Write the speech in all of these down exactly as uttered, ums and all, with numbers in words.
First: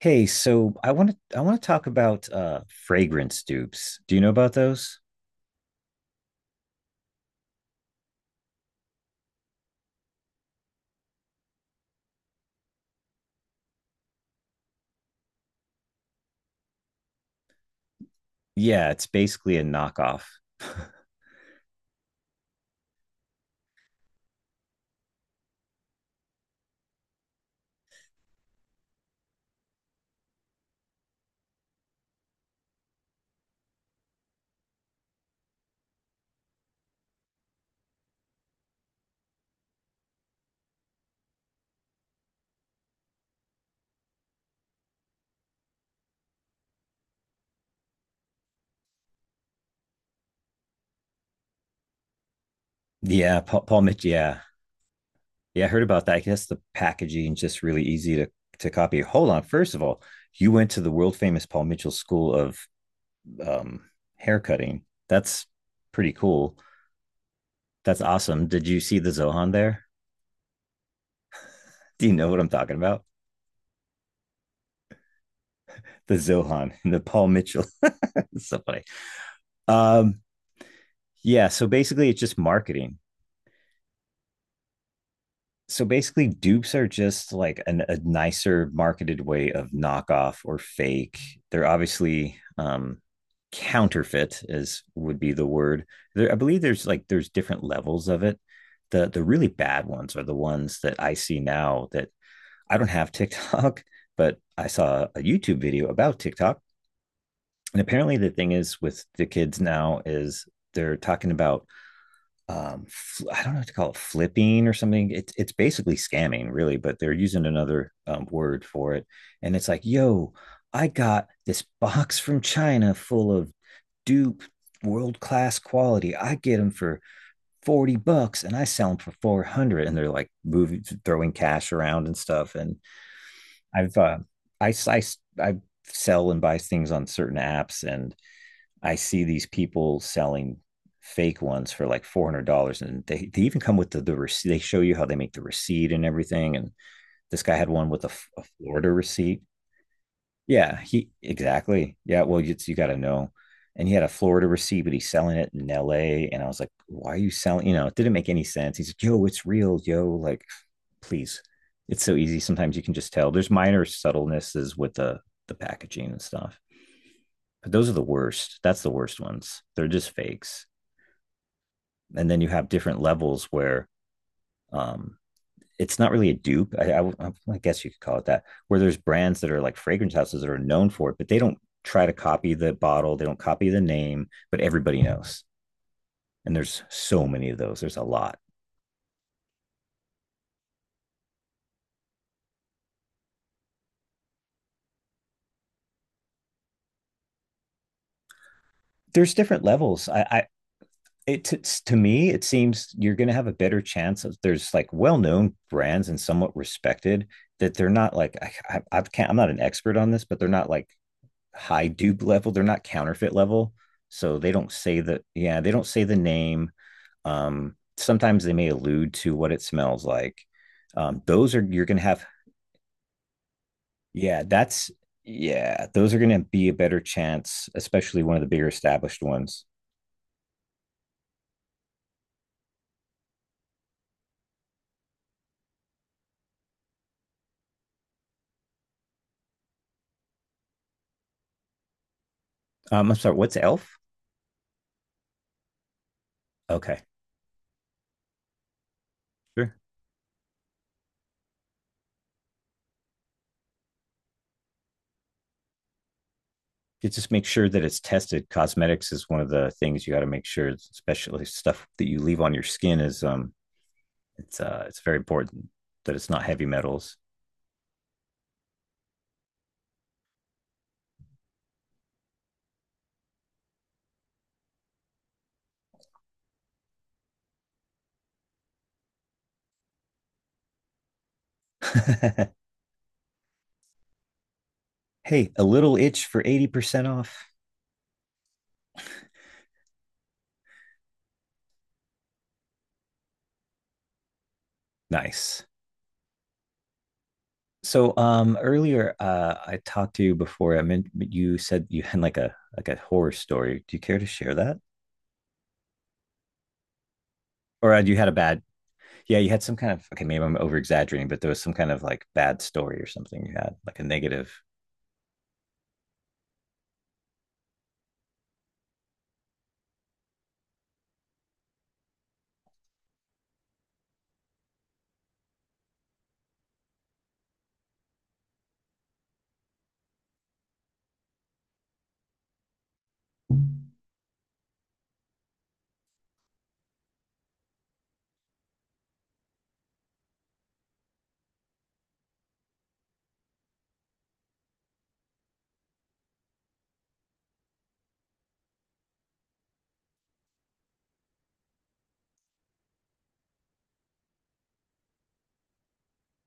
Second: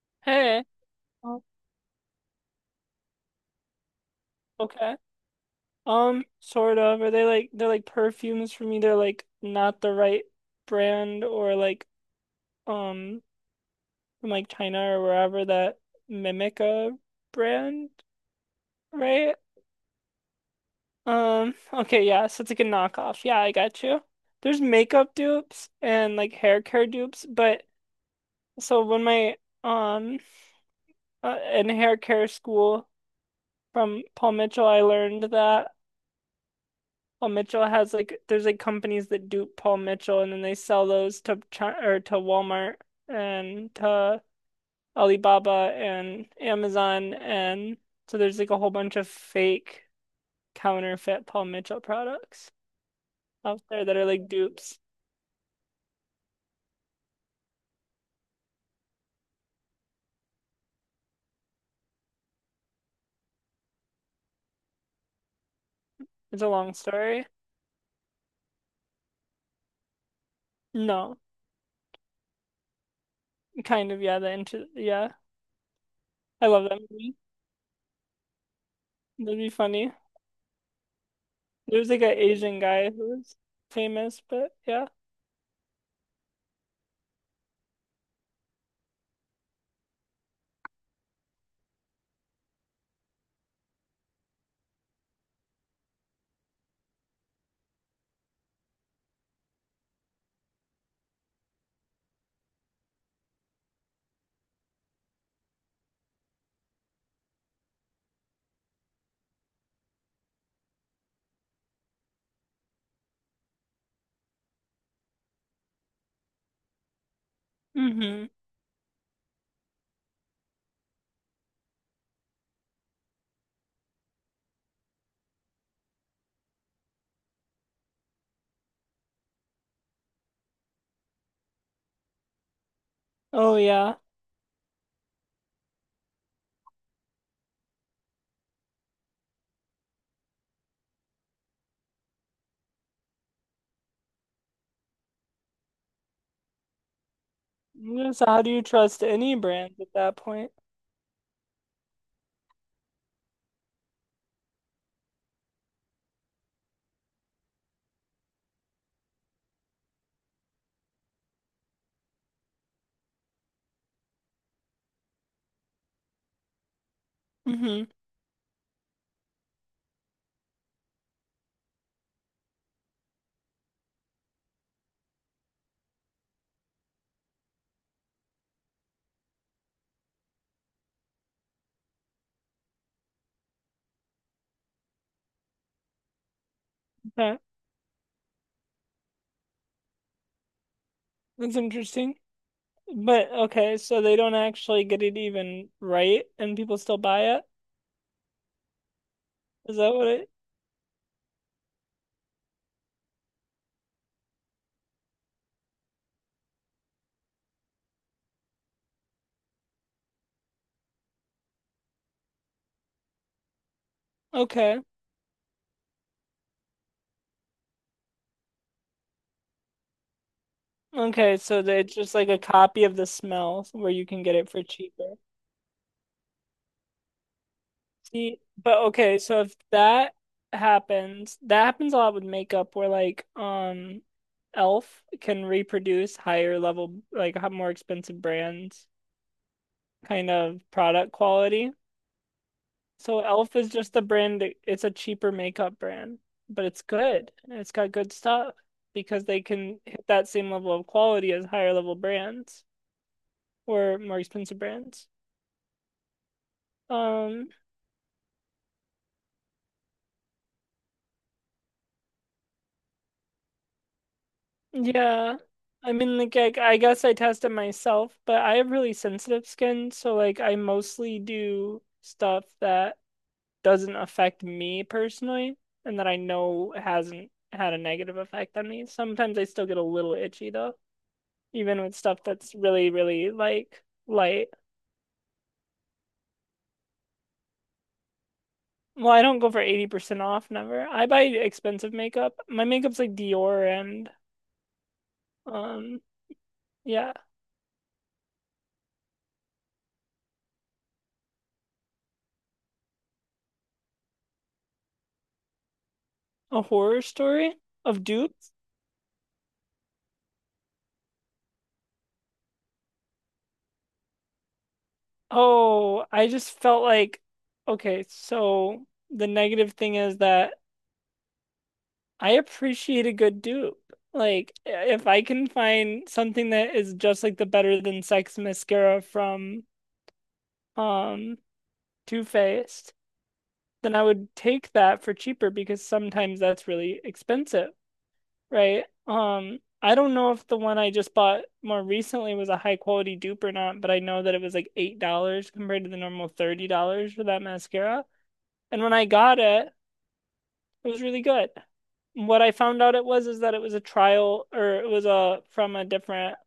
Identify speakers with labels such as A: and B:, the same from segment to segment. A: Hey,
B: Hey.
A: so I want to
B: Oh,
A: I want to talk about uh fragrance dupes. Do you know about
B: okay.
A: those?
B: Um, sort of. Are they like they're like perfumes for me? They're like not the right brand, or like um from like China or wherever, that mimic a brand,
A: Yeah, it's
B: right?
A: basically a knockoff.
B: Um, okay, yeah, so it's like a knockoff. Yeah, I got you. There's makeup dupes and like hair care dupes, but so when my um uh, in hair care school from Paul Mitchell, I learned that. Paul Mitchell has like there's like companies that dupe Paul Mitchell, and then they sell those to China or to Walmart and to Alibaba and Amazon, and so there's like a whole bunch of fake counterfeit Paul Mitchell products
A: Yeah, Paul,
B: out
A: Paul
B: there that
A: Mitch,
B: are like
A: yeah.
B: dupes.
A: Yeah, I heard about that. I guess the packaging just really easy to to copy. Hold on, first of all, you went to the world famous Paul Mitchell School of um haircutting. That's pretty
B: It's a
A: cool.
B: long story.
A: That's awesome. Did you see the Zohan there?
B: No,
A: Do you know what I'm talking about?
B: kind of, yeah, the intro, yeah.
A: The
B: I love
A: Zohan
B: that
A: and the
B: movie.
A: Paul Mitchell. It's so funny.
B: That'd be funny.
A: Um, yeah, so
B: There's like
A: basically
B: an
A: it's just
B: Asian guy
A: marketing
B: who's famous, but yeah.
A: so basically dupes are just like an, a nicer marketed way of knockoff or fake. They're obviously um counterfeit, as would be the word. There, I believe there's like there's different levels of it. The the really bad ones are the ones that I see now that I don't have TikTok, but I saw a YouTube video about TikTok. And apparently the thing is with the kids now is they're talking about, um I don't know what to call it, flipping or something. It's it's basically scamming, really, but they're using another um,
B: Hmm.
A: word for it. And it's like, yo, I got this box from China full of dupe world class quality. I get them for forty bucks and I sell them for four hundred, and they're like moving, throwing cash around and stuff. And
B: Oh
A: I've
B: yeah.
A: uh, I, I I sell and buy things on certain apps, and I see these people selling fake ones for like four hundred dollars, and they they even come with the the receipt. They show you how they make the receipt and everything. And this guy had one with a
B: So how
A: a
B: do you
A: Florida
B: trust any
A: receipt.
B: brand at that point?
A: Yeah, he exactly. Yeah, well, you you got to know. And he had a Florida receipt, but he's selling it in L A. And I was like, "Why are you selling?" You know, it didn't make any sense. He's like, "Yo, it's real, yo." Like, please, it's so easy. Sometimes you can just tell. There's minor subtlenesses with the the packaging and stuff, but
B: Hmm.
A: those are the worst. That's the worst ones. They're just fakes. And then you have different levels where, um, it's not really a dupe. I I, I guess you could call it that, where there's brands that are like fragrance houses that are known for it, but they don't try to copy the bottle, they don't copy the name, but everybody knows. And there's so
B: Okay,
A: many of those. There's a lot.
B: that's interesting. But okay, so they don't actually get it even right and people still buy it?
A: There's different
B: Is that what
A: levels. I,
B: it?
A: I it it's, to me, it seems you're going to have a better chance of there's like well-known brands and somewhat respected, that they're not like I, I, I can't. I'm not an expert on this, but they're not like high dupe level. They're not counterfeit level, so they don't
B: Okay.
A: say the, yeah, they don't say the name. Um, sometimes they may allude to what it smells like. Um,
B: Okay,
A: those are
B: so they-
A: you're
B: it's
A: gonna
B: just
A: have,
B: like a copy of the smell where you can get
A: yeah
B: it for
A: that's,
B: cheaper.
A: yeah those are gonna be a better chance, especially one of
B: See,
A: the bigger
B: but okay,
A: established
B: so if
A: ones.
B: that happens, that happens a lot with makeup where like um Elf can reproduce higher level, like h- more expensive brands kind of product quality.
A: Um, I'm
B: So
A: sorry, what's
B: Elf is just
A: Elf?
B: a brand, it's a cheaper makeup brand, but it's
A: Okay,
B: good and it's got good stuff because they
A: sure.
B: can hit that same level of quality as higher level brands or more expensive brands.
A: You just make
B: Um,
A: sure that it's tested. Cosmetics is one of the things you got to make sure, especially stuff that you leave on your skin is um it's uh it's very
B: yeah.
A: important
B: I
A: that
B: mean,
A: it's
B: like,
A: not
B: I,
A: heavy
B: I guess I
A: metals.
B: test it myself, but I have really sensitive skin, so like I mostly do stuff that doesn't affect me personally and that I know hasn't had a negative effect on me. Sometimes I still get a little itchy though, even with stuff that's really, really like light.
A: Hey, a little itch for eighty percent off.
B: Well, I don't go for eighty percent off, never. I buy expensive makeup. My makeup's like Dior and
A: Nice.
B: um yeah,
A: So um earlier uh I talked to you before I meant, you said you had like a like a horror story. Do you care to share that?
B: a horror story
A: Or uh,
B: of
A: you had a
B: dupes.
A: bad, yeah, you had some kind of, okay, maybe I'm over exaggerating, but there was some kind of like bad story or something you had, like a negative.
B: Oh, I just felt like okay, so the negative thing is that I appreciate a good dupe. Like if I can find something that is just like the Better Than Sex mascara from um Too Faced, then I would take that for cheaper because sometimes that's really expensive, right? Um, I don't know if the one I just bought more recently was a high quality dupe or not, but I know that it was like eight dollars compared to the normal thirty dollars for that mascara. And when I got it, it was really good. What I found out it was is that it was a trial, or it was a from a different,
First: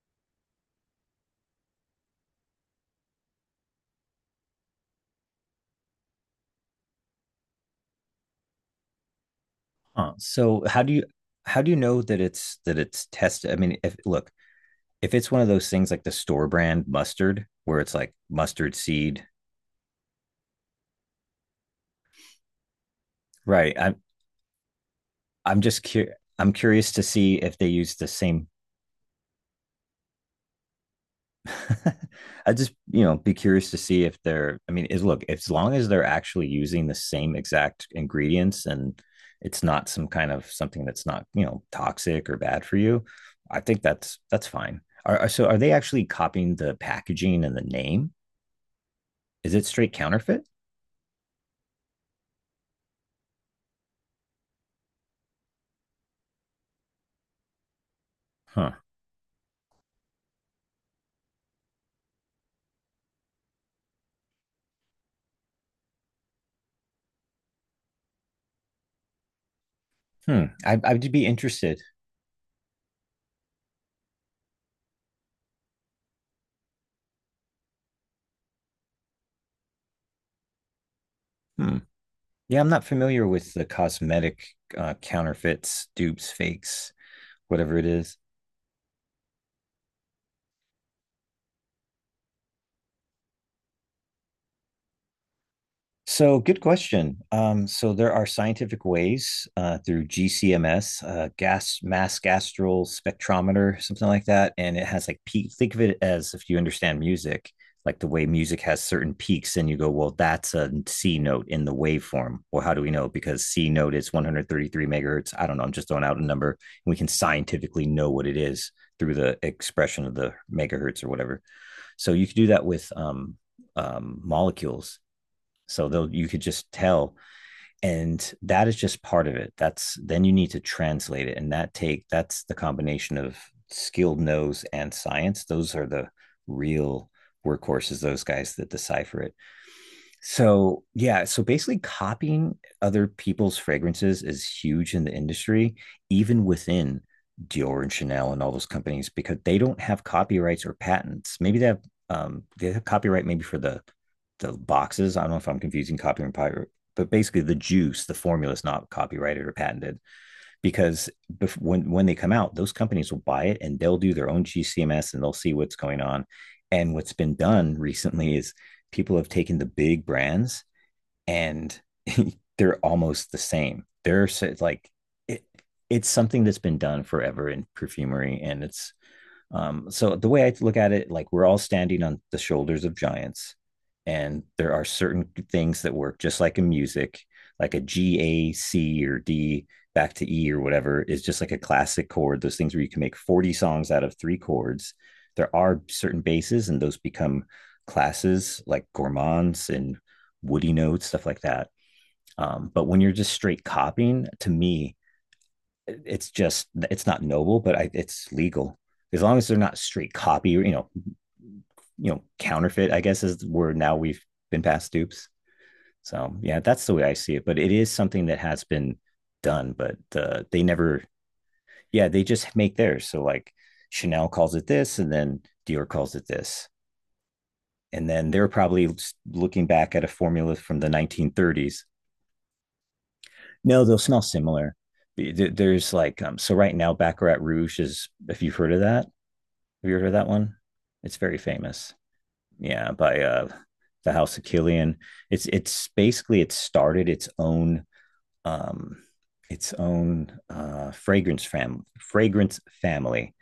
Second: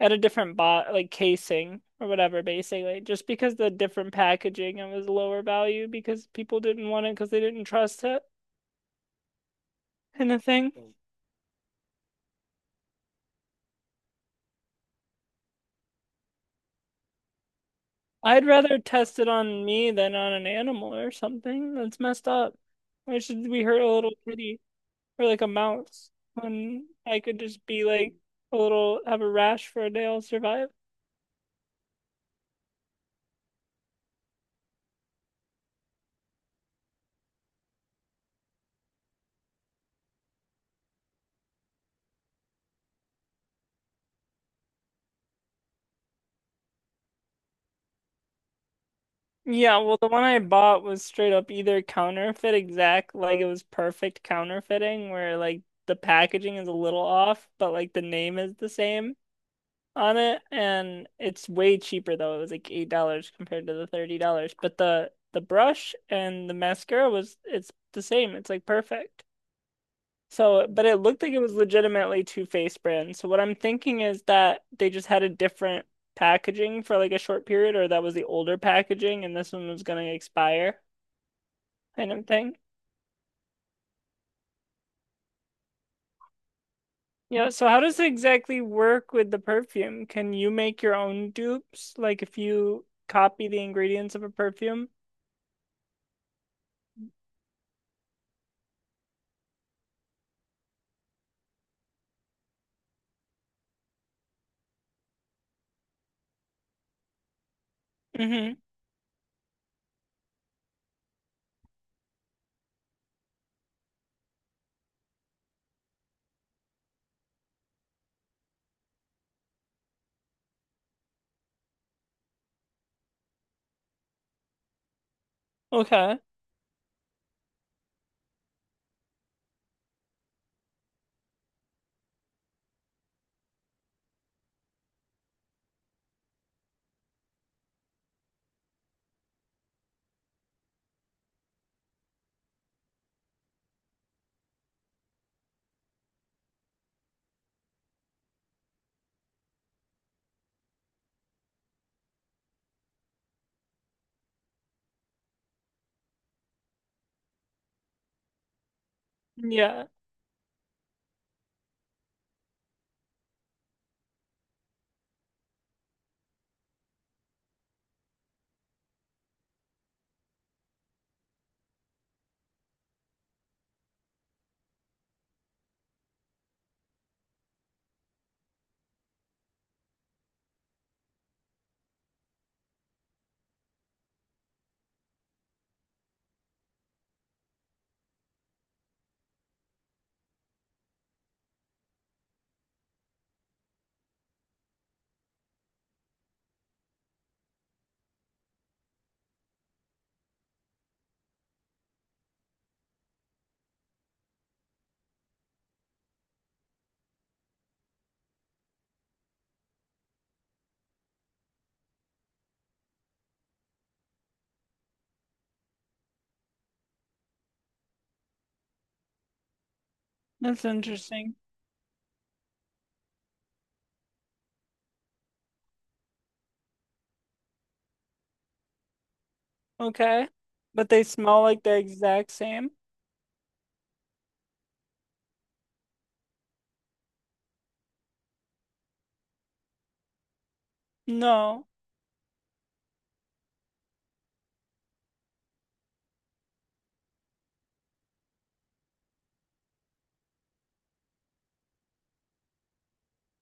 B: at a different bot like casing or whatever, basically just because the different packaging it was lower value because people didn't want it because they didn't trust it
A: Huh.
B: kind of
A: So
B: thing.
A: how do you how do you know that it's that it's tested? I mean, if look, if it's one of those things like the store brand mustard where it's like
B: I'd
A: mustard
B: rather test
A: seed,
B: it on me than on an animal or something. That's messed up. Why should we
A: right?
B: hurt a
A: I,
B: little kitty or like a
A: I'm just
B: mouse
A: cur- I'm
B: when
A: curious to
B: I
A: see
B: could
A: if
B: just
A: they
B: be
A: use the
B: like
A: same.
B: a little, have a rash for a day, I'll survive.
A: I just, you know, be curious to see if they're. I mean, is look, as long as they're actually using the same exact ingredients and it's not some kind of something that's not, you know, toxic or bad for you. I think that's that's fine. Are, are- so are they actually copying the packaging and the name? Is it
B: Yeah,
A: straight
B: well, the one I
A: counterfeit?
B: bought was straight up either counterfeit exact, like it was perfect counterfeiting, where like the packaging is a little off, but like the name is the
A: Huh.
B: same on it, and it's way cheaper though. It was like eight dollars compared to the thirty dollars. But the the brush and the mascara was, it's the same. It's like perfect.
A: Hmm.
B: So,
A: I,
B: but it
A: I'd
B: looked
A: be
B: like it was
A: interested.
B: legitimately Too Faced brand. So what I'm thinking is that they just had a different packaging for like a short period, or that was the older packaging and this one was gonna expire
A: Hmm.
B: kind of thing.
A: Yeah, I'm not familiar with the cosmetic uh, counterfeits, dupes, fakes,
B: Yeah, so
A: whatever
B: how
A: it
B: does it
A: is.
B: exactly work with the perfume? Can you make your own dupes? Like if you copy the ingredients of a perfume?
A: So, good question. Um, so, there are scientific ways uh, through G C M S, uh, gas mass gastral spectrometer, something like that, and it has like peak. Think of it as, if you understand music, like the way
B: Hmm.
A: music has certain peaks, and you go, "Well, that's a C note in the waveform." Well, how do we know? Because C note is one hundred thirty-three megahertz. I don't know. I'm just throwing out a number, and we can scientifically know what it is through the expression of the megahertz or whatever. So, you could do that with um, um, molecules, so they'll
B: Okay.
A: you could just tell. And that is just part of it. That's then you need to translate it. And that take that's the combination of skilled nose and science. Those are the real workhorses, those guys that decipher it. So, yeah, so basically copying other people's fragrances is huge in the industry, even within Dior and Chanel and all those companies, because they don't have copyrights or patents. Maybe they have um they have copyright maybe for the the boxes. I don't know if I'm confusing copyright and pirate, but basically the juice, the formula is not copyrighted or
B: Yeah,
A: patented because bef- when when they come out, those companies will buy it and they'll do their own G C M S and they'll see what's going on. And what's been done recently is people have taken the big brands and they're almost the same. They're so- like it, it's something that's been done forever in perfumery, and it's, um, so the way I look at it, like we're all standing on the shoulders of giants, and there are certain things that work just like in music, like a G, A, C, or D back to E or whatever is just like a classic chord. Those things where you can make forty songs out of three chords. There are certain bases, and those become classes like gourmands and woody notes, stuff like that. Um, but when you're just straight copying, to me, it's just it's not noble, but I, it's legal, as long as they're not straight copy or, you know, you know, counterfeit. I guess is the word, now we've been past dupes. So yeah, that's the way I see it. But it is something that has been done, but uh, they
B: that's
A: never.
B: interesting.
A: Yeah, they just make theirs. So like Chanel calls it this, and then Dior calls it this, and then they're probably looking back at a
B: Okay.
A: formula from the
B: But they smell like the
A: nineteen thirties.
B: exact same?
A: No, they'll smell similar. There's like um, so right now, Baccarat Rouge is, if you've heard of that, have you ever heard that one? It's very
B: No.
A: famous. Yeah, by uh the House of Killian. It's it's basically it started its own um its own uh fragrance fam fragrance family.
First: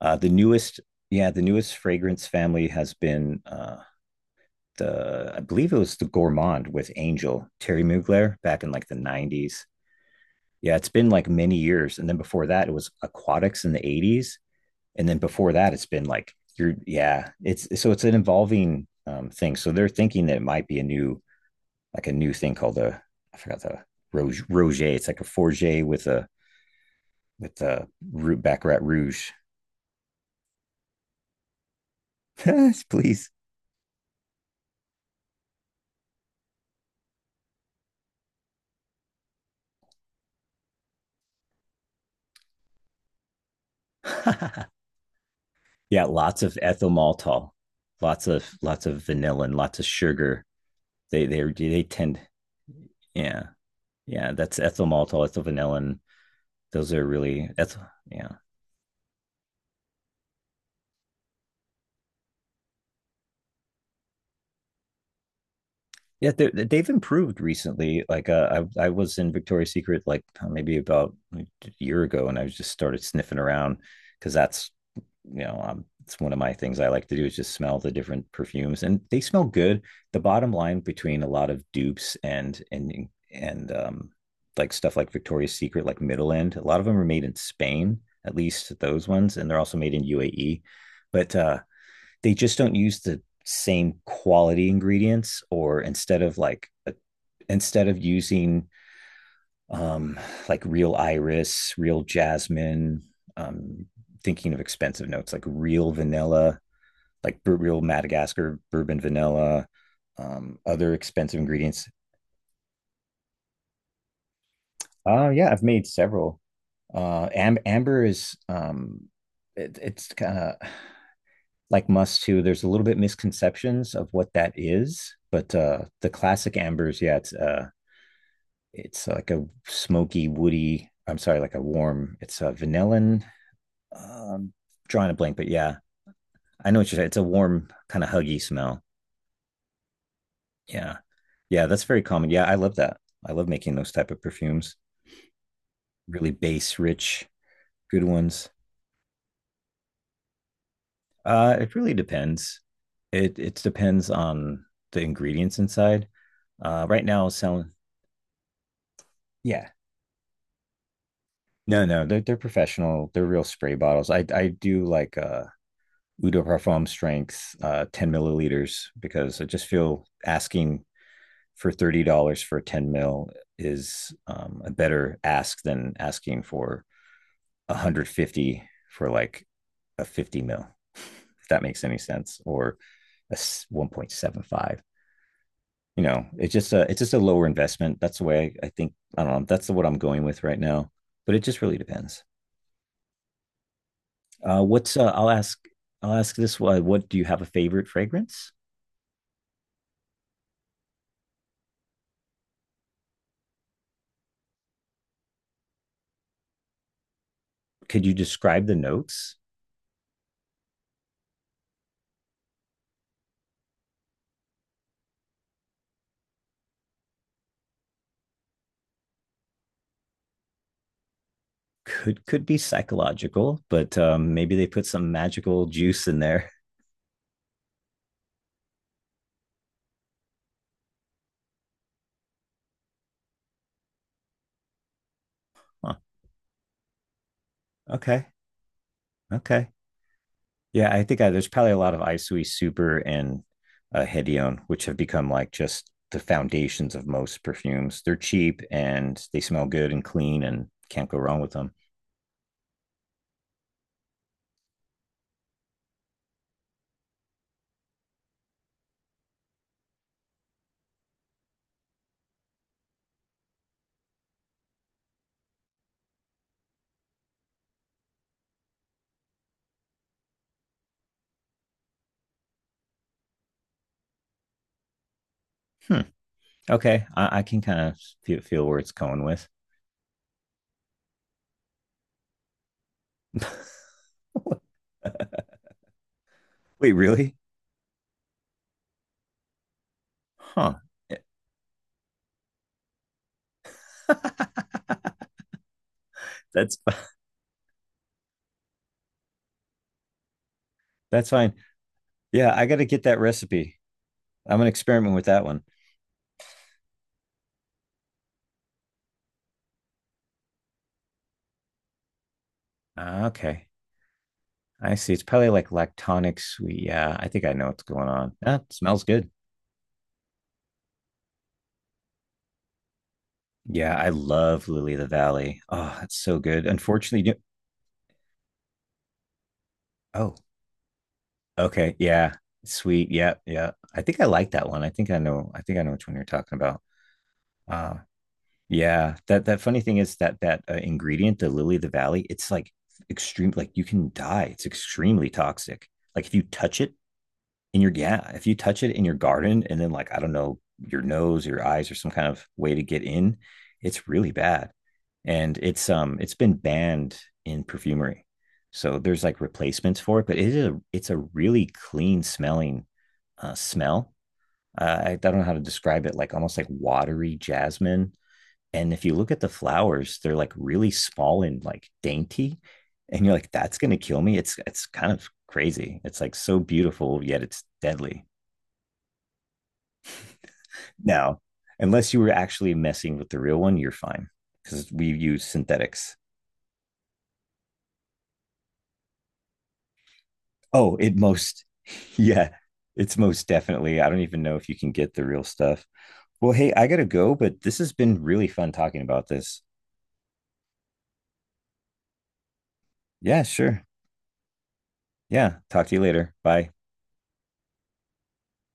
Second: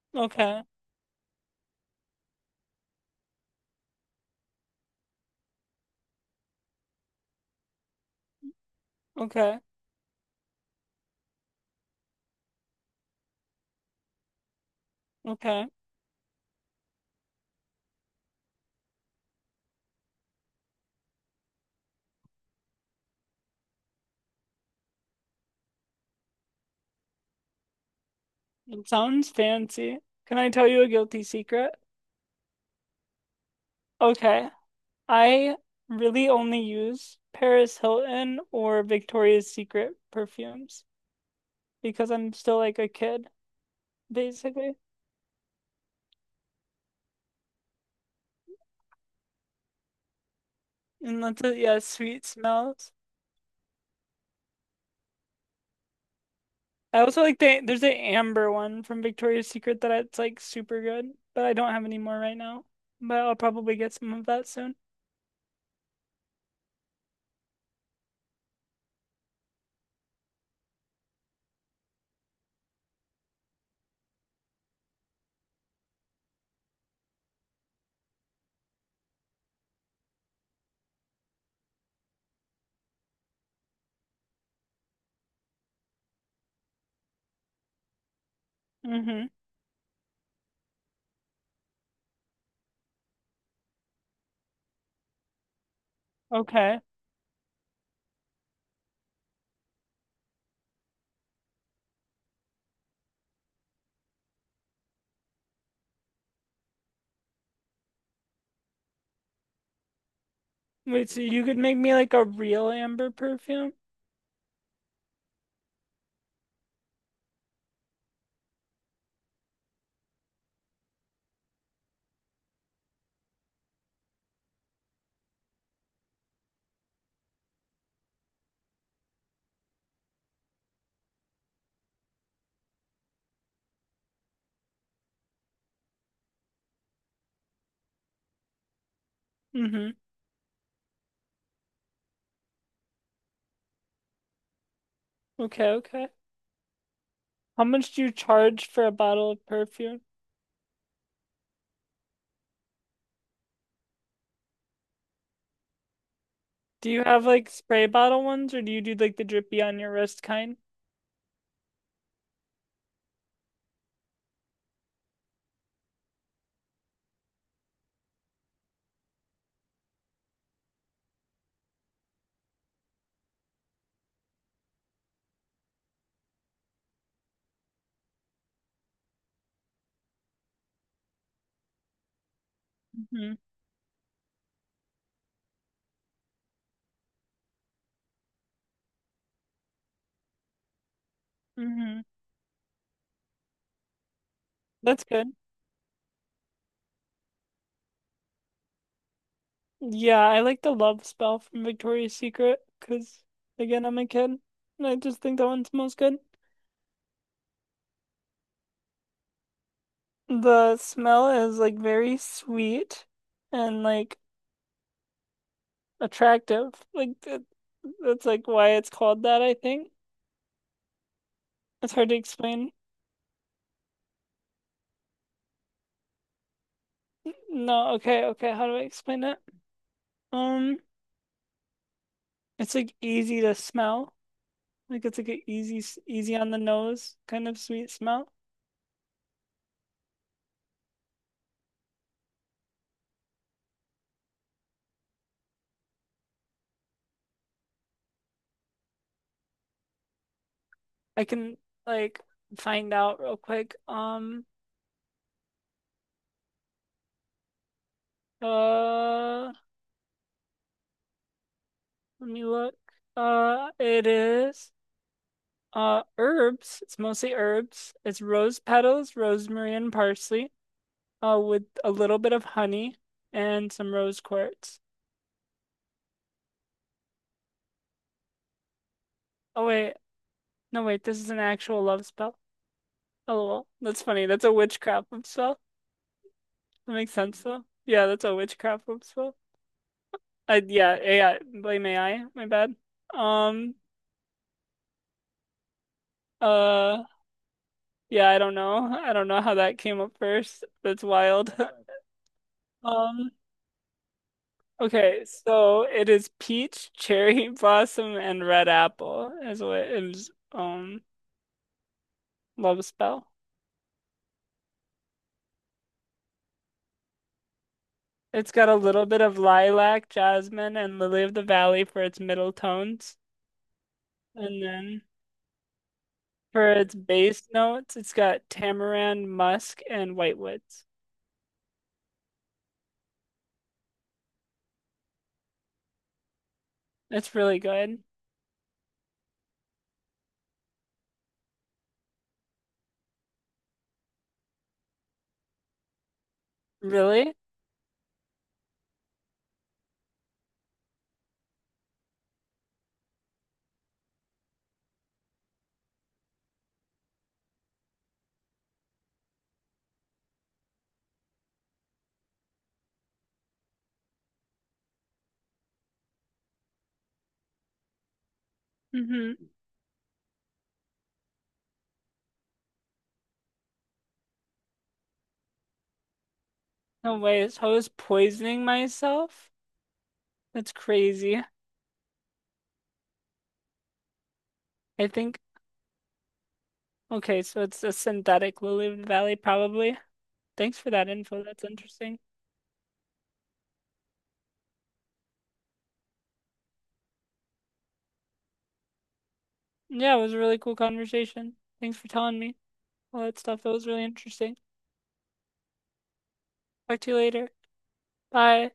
A: Uh the
B: Okay.
A: newest, yeah, the newest fragrance family has been uh the, I believe it was the Gourmand with Angel Terry Mugler back in like the
B: Okay.
A: nineties. Yeah, it's been like many years. And then before that, it was Aquatics in the eighties, and then before
B: Okay.
A: that it's been like you're, yeah, it's so it's an evolving, um, thing, so they're thinking that it might be a new, like a new thing called the, I forgot the, roge roger, it's like a forger with a, with the root Baccarat
B: It
A: Rouge.
B: sounds fancy. Can I tell you a guilty secret?
A: Please.
B: Okay. I really only use Paris Hilton or Victoria's Secret perfumes because I'm still like a kid, basically.
A: Yeah, lots of ethyl maltol, lots of lots of vanilla and lots of sugar.
B: And
A: they they
B: that's it. Yeah,
A: they tend,
B: sweet smells.
A: yeah, yeah that's ethyl maltol, ethyl vanillin, those
B: I
A: are
B: also like
A: really
B: the there's
A: ethyl,
B: the
A: yeah.
B: amber one from Victoria's Secret that it's like super good, but I don't have any more right now. But I'll probably get some of that soon.
A: Yeah, they they've improved recently. Like uh, I I was in Victoria's Secret like uh, maybe about like, a year ago, and I just started sniffing around because that's, you know, um it's one of my things I like to do is just smell the different perfumes, and they smell good. The bottom line between a lot of dupes and and and um like stuff like Victoria's Secret, like middle end, a lot of them are made in Spain, at least those
B: Mm-hmm.
A: ones, and they're also made in U A E. But uh, they just don't use the same quality ingredients. Or instead of like
B: Okay.
A: a, instead of using um like real iris, real jasmine, um thinking of expensive notes like real vanilla, like real Madagascar bourbon vanilla, um other
B: Wait, so
A: expensive
B: you could make
A: ingredients.
B: me like a real amber perfume?
A: Oh uh yeah, I've made several. Uh am- amber is um it, it's kind of like musk too. There's a little bit misconceptions of what that is, but uh, the classic ambers, yeah, it's uh, it's like a smoky, woody. I'm sorry, like a warm. It's a vanillin. Um, drawing a blank, but yeah, I know what you're saying. It's a warm kind of huggy smell.
B: Mm-hmm.
A: Yeah, yeah, that's very common. Yeah, I love that. I love making those type of perfumes.
B: Okay, okay.
A: Really base rich,
B: How much
A: good
B: do you
A: ones.
B: charge for a bottle of perfume?
A: Uh, it really depends. It it depends on the ingredients inside. Uh,
B: Do you
A: right
B: have
A: now,
B: like
A: selling.
B: spray bottle ones, or do you do like the drippy
A: Yeah.
B: on your wrist kind?
A: No, no, they're they're professional. They're real spray bottles. I I do like uh Eau de Parfum strength, uh ten milliliters, because I just feel asking for thirty dollars for ten mil is um a better ask than asking for one hundred fifty for like a fifty mil, if that makes any sense, or
B: Mm-hmm.
A: a s- one point seven five. You know, it's just a, it's just a lower investment. That's the way I, I think, I don't know, that's what I'm going with right now. But it just really
B: Mm-hmm.
A: depends. Uh, what's
B: That's
A: uh,
B: good.
A: I'll ask I'll ask this one. What, do you have a favorite fragrance?
B: Yeah, I like the love spell from Victoria's Secret because again, I'm a kid and I just think that one smells good.
A: Could you describe the notes?
B: The smell is like very sweet and like attractive. Like that, that's like why it's called that, I think. It's hard to
A: Could could be
B: explain.
A: psychological, but um, maybe they put some magical juice in there.
B: N- No, okay, okay. How do I explain it? Um, it's like easy to smell. Like it's like an easy,
A: Huh.
B: s- easy on the nose kind of sweet
A: Okay,
B: smell.
A: okay, yeah. I think I, there's probably a lot of Isui Super and uh, Hedion, which have become like just the foundations of most perfumes. They're cheap and they smell good and clean, and can't go
B: I
A: wrong with
B: can
A: them.
B: like find out real quick. Um, uh, Let me look. Uh, it is. Uh, herbs. It's mostly herbs. It's rose petals, rosemary, and parsley. Uh, with a little bit of honey and some rose quartz.
A: Hmm. Okay, I, I can kind of feel, feel where it's going with.
B: Oh wait, no wait. This is an actual love spell. Oh well, that's funny. That's a witchcraft love spell.
A: Wait,
B: That makes
A: really?
B: sense though. Yeah, that's a witchcraft love spell. I
A: Huh.
B: yeah A I. Blame A I. My bad. Um.
A: That's
B: Uh. Yeah, I don't know. I don't know how that came up first. That's
A: that's fine.
B: wild.
A: Yeah, I got to get that
B: Um.
A: recipe. I'm gonna experiment
B: Okay,
A: with that one.
B: so it is peach, cherry blossom, and red apple is what is um love
A: Ah,
B: spell.
A: okay, I see. It's probably like lactonic sweet. Yeah, I think I know what's going on.
B: It's got
A: That
B: a
A: smells
B: little bit
A: good.
B: of lilac, jasmine, and lily of the valley for its middle tones.
A: Yeah, I
B: And
A: love Lily of
B: then
A: the Valley. Oh, it's so good.
B: for its
A: Unfortunately, you-
B: bass notes, it's got tamarind, musk, and
A: oh,
B: whitewoods.
A: okay, yeah, sweet. Yeah, yeah. I think I like that one. I think I know. I think I know which one you're talking about.
B: That's really
A: Uh,
B: good.
A: Yeah, that that funny thing is that that uh, ingredient, the lily of the valley, it's like extreme. Like you can die. It's extremely toxic. Like if you touch it
B: Really?
A: in your yeah, if you touch it in your garden, and then like I don't know, your nose, your eyes, or some kind of way to get in, it's really bad. And it's um it's been banned in perfumery, so there's like replacements for it. But it is a it's a really clean smelling uh, smell. Uh, I, I don't know how to describe it. Like almost like watery jasmine, and if you look
B: Mm-hmm.
A: at the flowers, they're like really small and like dainty. And you're like, that's gonna kill me. It's it's kind of crazy. It's like so
B: No
A: beautiful, yet
B: way.
A: it's
B: So I was
A: deadly.
B: poisoning myself? That's
A: Now,
B: crazy.
A: unless you were actually messing with the real one, you're fine. Because we
B: I think,
A: use synthetics.
B: okay, so it's a synthetic lily of the valley, probably. Thanks for
A: Oh,
B: that
A: it
B: info.
A: most
B: That's interesting.
A: yeah, it's most definitely. I don't even know if you can get the real stuff. Well, hey, I gotta go, but this has been really fun talking about this.
B: Yeah, it was a really cool conversation. Thanks for telling me all that
A: Yeah,
B: stuff. That
A: sure.
B: was really interesting.
A: Yeah. Talk to you later. Bye.
B: Talk to you later. Bye.